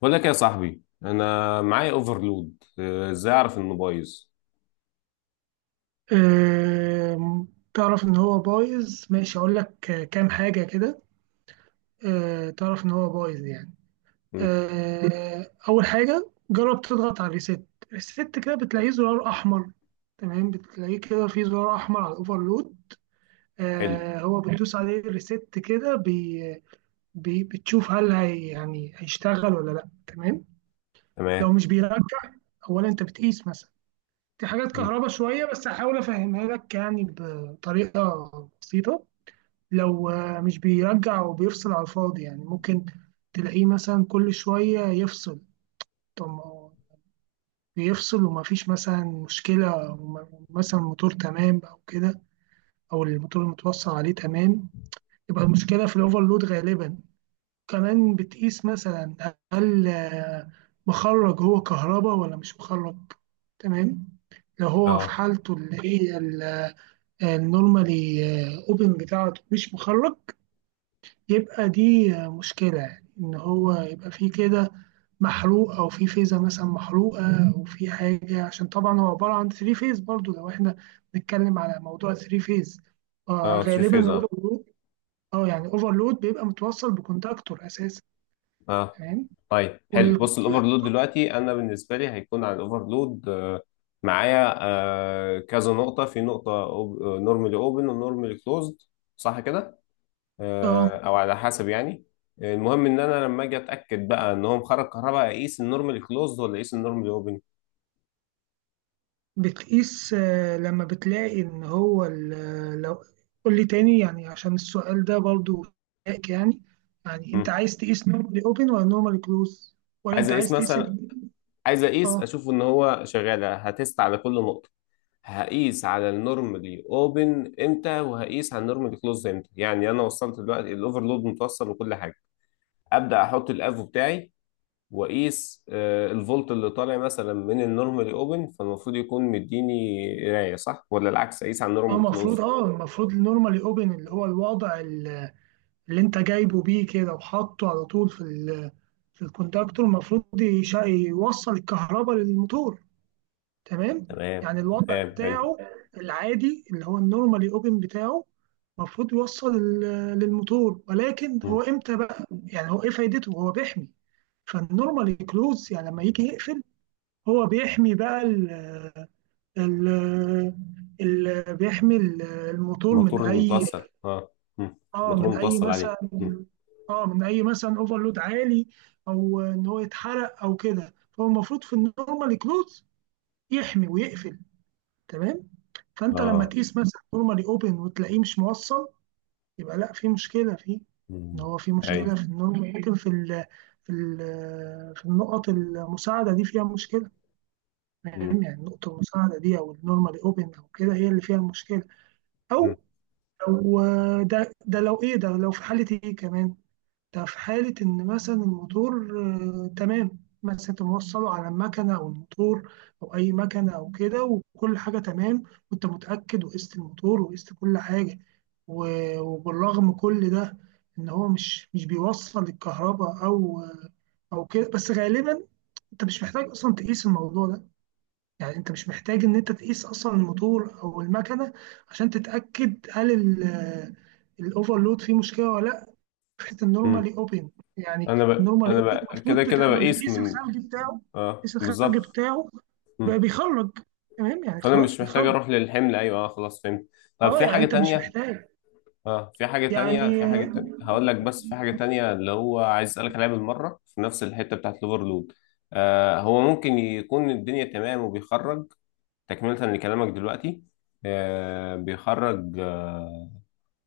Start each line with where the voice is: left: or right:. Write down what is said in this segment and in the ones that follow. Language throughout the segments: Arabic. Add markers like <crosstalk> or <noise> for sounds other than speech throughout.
left: بقول لك يا صاحبي، انا معايا اوفرلود. ازاي اعرف انه بايظ؟
right: آم، تعرف إن هو بايظ ماشي أقول لك كام حاجة كده. تعرف إن هو بايظ يعني.
left: مم.
right: أول حاجة جرب تضغط على الريست كده، بتلاقيه زرار أحمر. تمام، بتلاقيه كده فيه زرار أحمر على الأوفرلود.
left: حلو.
right: هو بتدوس عليه الريست كده، بي بي بتشوف هل هي يعني هيشتغل ولا لأ. تمام.
left: تمام.
right: لو مش بيرجع، أولا أنت بتقيس مثلا، دي حاجات
left: مم.
right: كهرباء شوية بس هحاول أفهمها لك يعني بطريقة بسيطة. لو مش بيرجع وبيفصل على الفاضي، يعني ممكن تلاقيه مثلا كل شوية يفصل. طب ما هو بيفصل ومفيش مثلا مشكلة، مثلا الموتور تمام أو كده، أو الموتور المتوصل عليه تمام، يبقى المشكلة في الأوفرلود غالبا. كمان بتقيس مثلا هل مخرج هو كهرباء ولا مش مخرج. تمام. لو هو في
left: اه.
right: حالته اللي هي النورمالي اوبن بتاعته مش مخرج، يبقى دي مشكلة، يعني إن هو يبقى في كده محروق، أو في فيزة مثلا محروقة، أو في حاجة. عشان طبعا هو عبارة عن ثري فيز، برضو لو إحنا بنتكلم على موضوع ثري فيز. آه،
left: اه، سويتش
right: غالبا
left: فيز، اه.
right: الأوفرلود، أه يعني أوفرلود بيبقى متوصل بكونتاكتور أساسا.
left: اه.
right: تمام،
left: طيب حلو، بص. الاوفرلود
right: والكونتاكتور
left: دلوقتي انا بالنسبه لي هيكون على الاوفرلود. معايا كذا نقطه في نقطه، نورمالي اوبن ونورمالي كلوزد، صح كده؟ آه، او على حسب يعني. المهم ان انا لما اجي اتاكد بقى ان هو مخرج كهرباء، اقيس النورمالي كلوزد ولا اقيس النورمالي اوبن؟
right: بتقيس. لما بتلاقي ان هو لو، قول لي تاني يعني، عشان السؤال ده برضو شائك يعني. يعني انت عايز تقيس نورمالي اوبن ولا نورمالي كلوز، ولا
left: عايز
right: انت
left: اقيس
right: عايز تقيس
left: مثلا، عايز اقيس
right: اه.
left: اشوف ان هو شغال، هتست على كل نقطه. هقيس على النورمالي اوبن امتى وهقيس على النورمالي كلوز امتى؟ يعني انا وصلت دلوقتي، الاوفرلود متوصل وكل حاجه. ابدا احط الافو بتاعي واقيس الفولت اللي طالع مثلا من النورمالي اوبن، فالمفروض يكون مديني قرايه، صح، ولا العكس اقيس على
right: اه
left: النورمالي
right: المفروض
left: كلوز؟
right: اه المفروض النورمالي اوبن اللي هو الوضع اللي انت جايبه بيه كده وحاطه على طول في في الكونتاكتور، المفروض يوصل الكهرباء للموتور. تمام.
left: تمام.
right: يعني الوضع
left: تمام حلو.
right: بتاعه العادي اللي هو النورمالي اوبن بتاعه، المفروض يوصل للموتور. ولكن هو
left: مم.
right: امتى بقى؟ يعني هو ايه فايدته؟ هو بيحمي. فالنورمالي كلوز يعني لما يجي يقفل، هو بيحمي بقى ال ال بيحمي الموتور من
left: الموتور
right: اي،
left: المتوصل، اه. مم.
right: اه
left: الموتور
right: من اي
left: المتوصل عليه.
right: مثلا،
left: مم.
right: اه من اي مثلا اوفرلود عالي، او ان هو يتحرق او كده. فهو المفروض في النورمالي كلوز يحمي ويقفل. تمام. فانت لما
left: اه.
right: تقيس مثلا نورمالي اوبن وتلاقيه مش موصل، يبقى لا، في مشكله فيه. ان
left: مم.
right: هو في مشكله
left: ايوه.
right: في النورمال، ممكن في ال في ال في النقط المساعده دي فيها مشكله.
left: مم.
right: فاهم يعني النقطه المساعده دي او النورمالي اوبن او كده هي اللي فيها المشكله.
left: مم.
right: او لو، ده لو في حاله ايه كمان. ده في حالة إن مثلا الموتور، تمام، مثلا أنت موصله على المكنة أو الموتور أو أي مكنة أو كده، وكل حاجة تمام، وأنت متأكد وقست الموتور وقست كل حاجة، وبالرغم كل ده إن هو مش بيوصل الكهرباء أو أو كده. بس غالبا أنت مش محتاج أصلا تقيس الموضوع ده. يعني أنت مش محتاج إن أنت تقيس أصلا الموتور أو المكنة عشان تتأكد هل الأوفرلود فيه مشكلة ولا لأ. فكره
left: مم.
right: النورمالي اوبن يعني، النورمالي اوبن
left: كده
right: المفروض
left: كده
right: لما
left: بقيس
right: بتقيس
left: من.
right: الخرج بتاعه،
left: اه،
right: تقيس الخرج
left: بالظبط.
right: بتاعه بقى
left: مم.
right: بيخرج. تمام، يعني
left: فانا
right: خلاص
left: مش محتاج
right: بيخرج.
left: اروح للحمل. ايوه، اه، خلاص فهمت. طب
right: اه،
left: في
right: يعني
left: حاجه
right: انت مش
left: تانية؟
right: محتاج.
left: اه، في حاجه تانية،
right: يعني
left: هقول لك. بس في حاجه تانية اللي هو عايز اسالك عليها بالمره، في نفس الحته بتاعت الاوفرلود. آه، هو ممكن يكون الدنيا تمام وبيخرج، تكمله لكلامك دلوقتي. بيخرج، آه،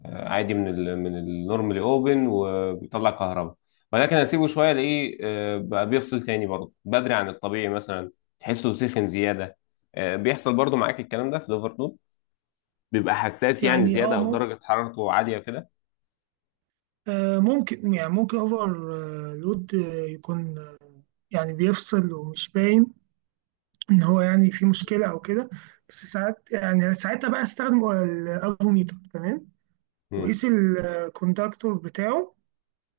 left: آه، عادي من من النورمالي اوبن وبيطلع كهرباء، ولكن اسيبه شويه، الاقيه بقى بيفصل تاني برضه بدري عن الطبيعي مثلا، تحسه سخن زياده. بيحصل برضه معاك الكلام ده في الاوفرلود، بيبقى حساس يعني
right: يعني
left: زياده
right: اه
left: او
right: ممكن،
left: درجه حرارته عاليه كده.
right: ممكن، يعني ممكن اوفر لود يكون يعني بيفصل ومش باين ان هو يعني في مشكله او كده. بس ساعات يعني، ساعتها بقى استخدم الافوميتر، تمام،
left: امم.
right: وقيس الكوندكتور بتاعه.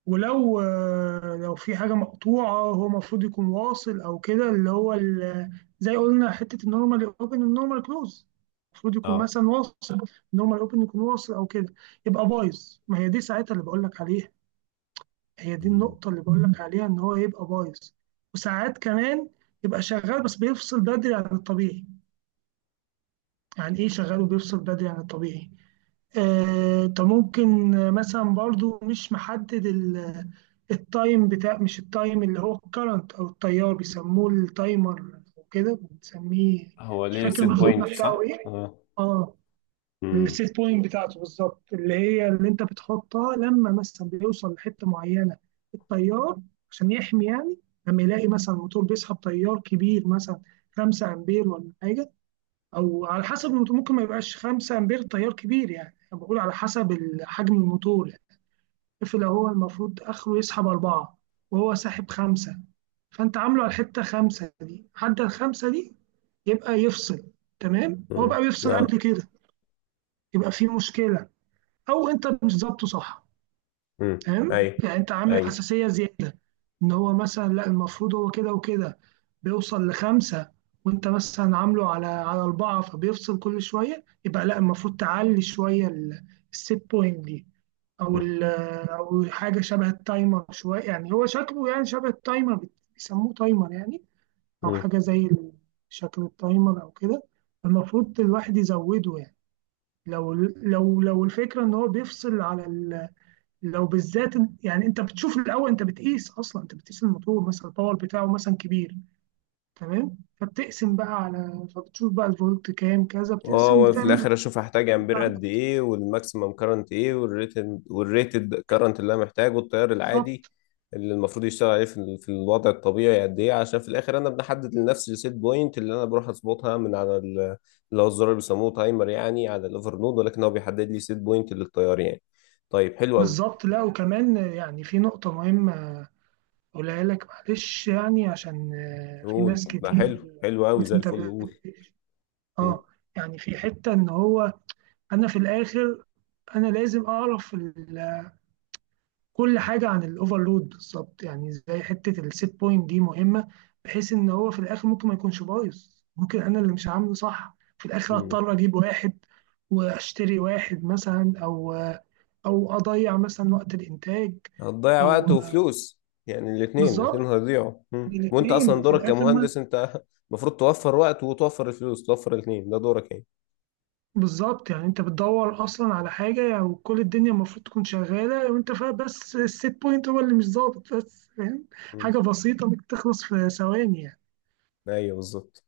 right: ولو لو في حاجة مقطوعة، هو المفروض يكون واصل أو كده، اللي هو زي قلنا حتة النورمال أوبن النورمال كلوز، المفروض يكون
left: اه.
right: مثلا واصل، النورمال أوبن يكون واصل أو كده، يبقى بايظ. ما هي دي ساعتها اللي بقول لك عليها، هي دي
left: مم.
right: النقطة اللي بقول لك عليها إن هو يبقى بايظ. وساعات كمان يبقى شغال بس بيفصل بدري عن الطبيعي. يعني إيه شغال وبيفصل بدري عن الطبيعي؟ انت ممكن مثلا برضو مش محدد التايم بتاع، مش التايم، اللي هو الكرنت او التيار، بيسموه التايمر او كده بنسميه،
left: هو
right: مش
left: ليه
right: فاكر
left: سيت بوينت،
right: المسمى بتاعه
left: صح؟
right: ايه.
left: اه.
right: اه،
left: امم.
right: السيت بوينت بتاعته بالظبط، اللي هي اللي انت بتحطها لما مثلا بيوصل لحته معينه التيار عشان يحمي يعني. لما يلاقي مثلا الموتور بيسحب تيار كبير مثلا 5 امبير ولا حاجه، او على حسب الموتور، ممكن ما يبقاش 5 امبير تيار كبير، يعني انا بقول على حسب حجم الموتور يعني. الطفل هو المفروض اخره يسحب أربعة، وهو ساحب خمسة. فانت عامله على الحتة خمسة دي، عدى الخمسة دي يبقى يفصل. تمام. هو
left: امم.
right: بقى بيفصل
left: اه.
right: قبل كده، يبقى في مشكلة، او انت مش ظابطه صح.
left: امم.
right: فاهم
left: ايوه.
right: يعني؟ انت عامل حساسيه زياده، ان هو مثلا لا، المفروض هو كده وكده بيوصل لخمسه، وانت مثلا عامله على على اربعه، فبيفصل كل شويه. يبقى لا، المفروض تعلي شويه الست بوينت دي، او
left: ايوه،
right: او حاجه شبه التايمر شويه، يعني هو شكله يعني شبه التايمر، بيسموه تايمر يعني، او حاجه زي شكل التايمر او كده، المفروض الواحد يزوده يعني. لو الفكره ان هو بيفصل على، لو بالذات يعني انت بتشوف الاول، انت بتقيس اصلا، انت بتقيس الموتور مثلا الباور بتاعه مثلا كبير، تمام، فبتقسم بقى على، فبتشوف بقى الفولت كام كذا،
left: اه،
right: بتقسم
left: وفي
right: بتعمل.
left: الاخر اشوف هحتاج امبير قد ايه، والماكسيمم كارنت ايه، والريتد، والريتد كارنت اللي انا محتاجه، التيار العادي
right: بالظبط.
left: اللي المفروض يشتغل عليه في، في الوضع الطبيعي قد ايه، عشان في الاخر انا بحدد لنفسي السيت بوينت اللي انا بروح اظبطها من على اللي هو الزرار اللي بيسموه تايمر يعني، على الاوفر نود، ولكن هو بيحدد لي سيت بوينت للتيار يعني. طيب حلو قوي.
right: بالظبط. لا وكمان يعني في نقطة مهمة اقولها لك معلش، يعني عشان في
left: قول
right: ناس
left: بقى،
right: كتير،
left: حلو حلو قوي
right: قلت
left: زي
right: انت
left: الفل،
right: ب...
left: قول. مم.
right: اه، يعني في حتة ان هو، انا في الاخر انا لازم اعرف ال، كل حاجه عن الاوفرلود بالظبط، يعني زي حته السيت بوينت دي مهمه، بحيث ان هو في الاخر ممكن ما يكونش بايظ، ممكن انا اللي مش عامله صح، في الاخر
left: مم.
right: اضطر اجيب واحد، واشتري واحد مثلا، او او اضيع مثلا وقت الانتاج،
left: هتضيع وقت
right: او،
left: وفلوس، يعني الاثنين الاثنين
right: بالظبط
left: هيضيعوا. مم. وانت
right: الاثنين،
left: اصلا
right: وفي
left: دورك
right: الاخر ما،
left: كمهندس انت <laughs> المفروض توفر وقت وتوفر الفلوس، توفر الاثنين، ده دورك يعني.
right: بالظبط. يعني انت بتدور اصلا على حاجه يعني، وكل الدنيا المفروض تكون شغاله وانت فاهم، بس السيت بوينت هو اللي مش ظابط بس، فاهم؟
left: مم.
right: حاجه بسيطه ممكن تخلص في ثواني يعني.
left: ايوه بالظبط.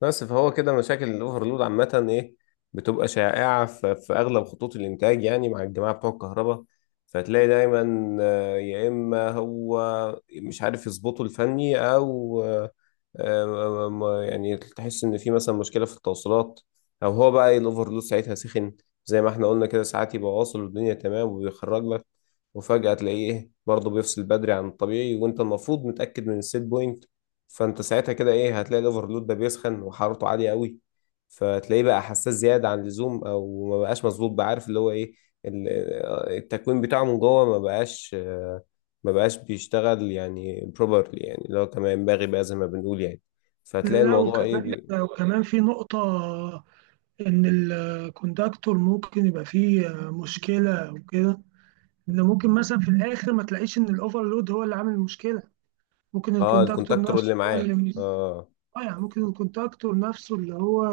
left: بس فهو كده مشاكل الاوفرلود عامة ايه؟ بتبقى شائعة في، اغلب خطوط الانتاج، يعني مع الجماعة بتوع الكهرباء. فتلاقي دايما يا اما هو مش عارف يظبطه الفني، او يعني تحس ان في مثلا مشكلة في التوصيلات، او هو بقى الاوفرلود ساعتها سخن. زي ما احنا قلنا كده، ساعات يبقى واصل والدنيا تمام وبيخرج لك، وفجأة تلاقيه ايه، برضه بيفصل بدري عن الطبيعي، وانت المفروض متأكد من السيت بوينت. فانت ساعتها كده ايه، هتلاقي الاوفرلود ده بيسخن وحرارته عاليه قوي، فتلاقيه بقى حساس زياده عن اللزوم، او ما بقاش مظبوط بقى. عارف اللي هو ايه، ال- التكوين بتاعه من جوه ما بقاش، بيشتغل يعني بروبرلي، يعني اللي هو كما ينبغي بقى زي ما بنقول يعني. فهتلاقي
right: لا،
left: الموضوع ايه
right: وكمان
left: بي...
right: في نقطة إن الكوندكتور ممكن يبقى فيه مشكلة وكده، إن ممكن مثلا في الآخر ما تلاقيش إن الأوفرلود هو اللي عامل المشكلة، ممكن
left: اه،
right: الكوندكتور
left: الكونتاكتور اللي
right: نفسه هو
left: معاه.
right: اللي،
left: اه.
right: آه يعني ممكن الكوندكتور نفسه اللي هو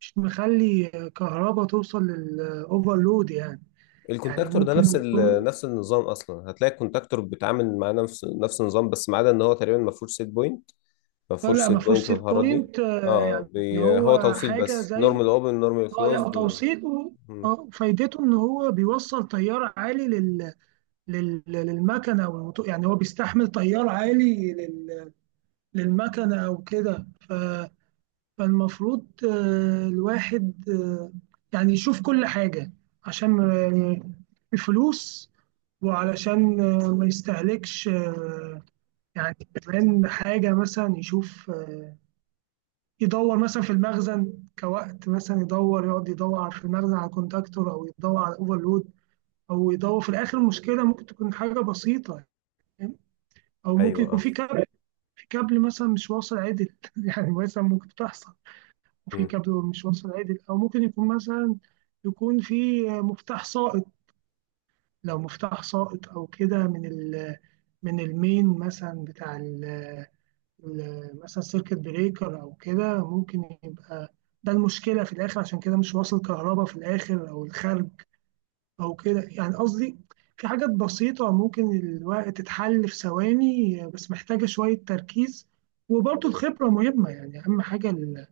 right: مش مخلي كهرباء توصل للأوفرلود يعني. يعني
left: الكونتاكتور ده نفس
right: ممكن يكون،
left: نفس النظام، اصلا هتلاقي الكونتاكتور بيتعامل مع نفس النظام، بس ما عدا ان هو تقريبا ما فيهوش سيت بوينت. ما
right: لا
left: فيهوش
right: لا
left: سيت
right: ما فيهوش
left: بوينت
right: سيت
left: والحوارات دي.
right: بوينت.
left: اه،
right: يعني
left: بي... هو
right: هو
left: توصيل
right: حاجة
left: بس،
right: زي،
left: نورمال اوبن، نورمال
right: اه لا
left: كلوزد و...
right: توصيله،
left: مم.
right: اه فايدته ان هو بيوصل تيار عالي لل... لل... للمكنه يعني هو بيستحمل تيار عالي لل... للمكنه او كده، ف... فالمفروض الواحد يعني يشوف كل حاجه عشان الفلوس، وعلشان ما يستهلكش يعني كمان حاجه مثلا يشوف، يدور مثلا في المخزن، كوقت مثلا يدور يقعد يدور في المخزن على كونتاكتور او يدور على اوفرلود، او يدور في الاخر المشكله ممكن تكون حاجه بسيطه. فاهم؟ او ممكن
left: ايوه.
right: يكون
left: اه.
right: في كابل، في كابل مثلا مش واصل عدل <laughs> يعني مثلا ممكن تحصل، وفي
left: مم.
right: كابل مش واصل عدل، او ممكن يكون مثلا يكون في مفتاح سائط. لو مفتاح سائط او كده من ال، من المين مثلا بتاع ال، مثلا سيركت بريكر او كده، ممكن يبقى ده المشكله في الاخر عشان كده مش واصل كهرباء في الاخر او الخارج او كده يعني، قصدي في حاجات بسيطه ممكن الوقت تتحل في ثواني، بس محتاجه شويه تركيز. وبرضه الخبره مهمه، يعني اهم حاجه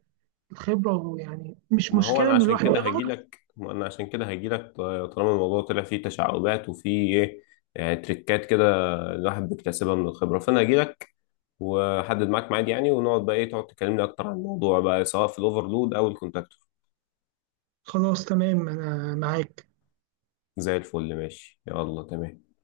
right: الخبره يعني، مش
left: ما هو
right: مشكله
left: انا
right: ان
left: عشان
right: الواحد
left: كده هجي
right: يغلط.
left: لك. ما انا عشان كده هجي لك طالما الموضوع طلع فيه تشعبات وفيه ايه، يعني تريكات كده الواحد بيكتسبها من الخبره، فانا هجي لك واحدد معاك ميعاد يعني، ونقعد بقى ايه، تقعد تكلمني اكتر عن الموضوع بقى، سواء في الاوفرلود او الكونتاكتور.
right: خلاص تمام، انا معاك.
left: زي الفل ماشي، يلا تمام.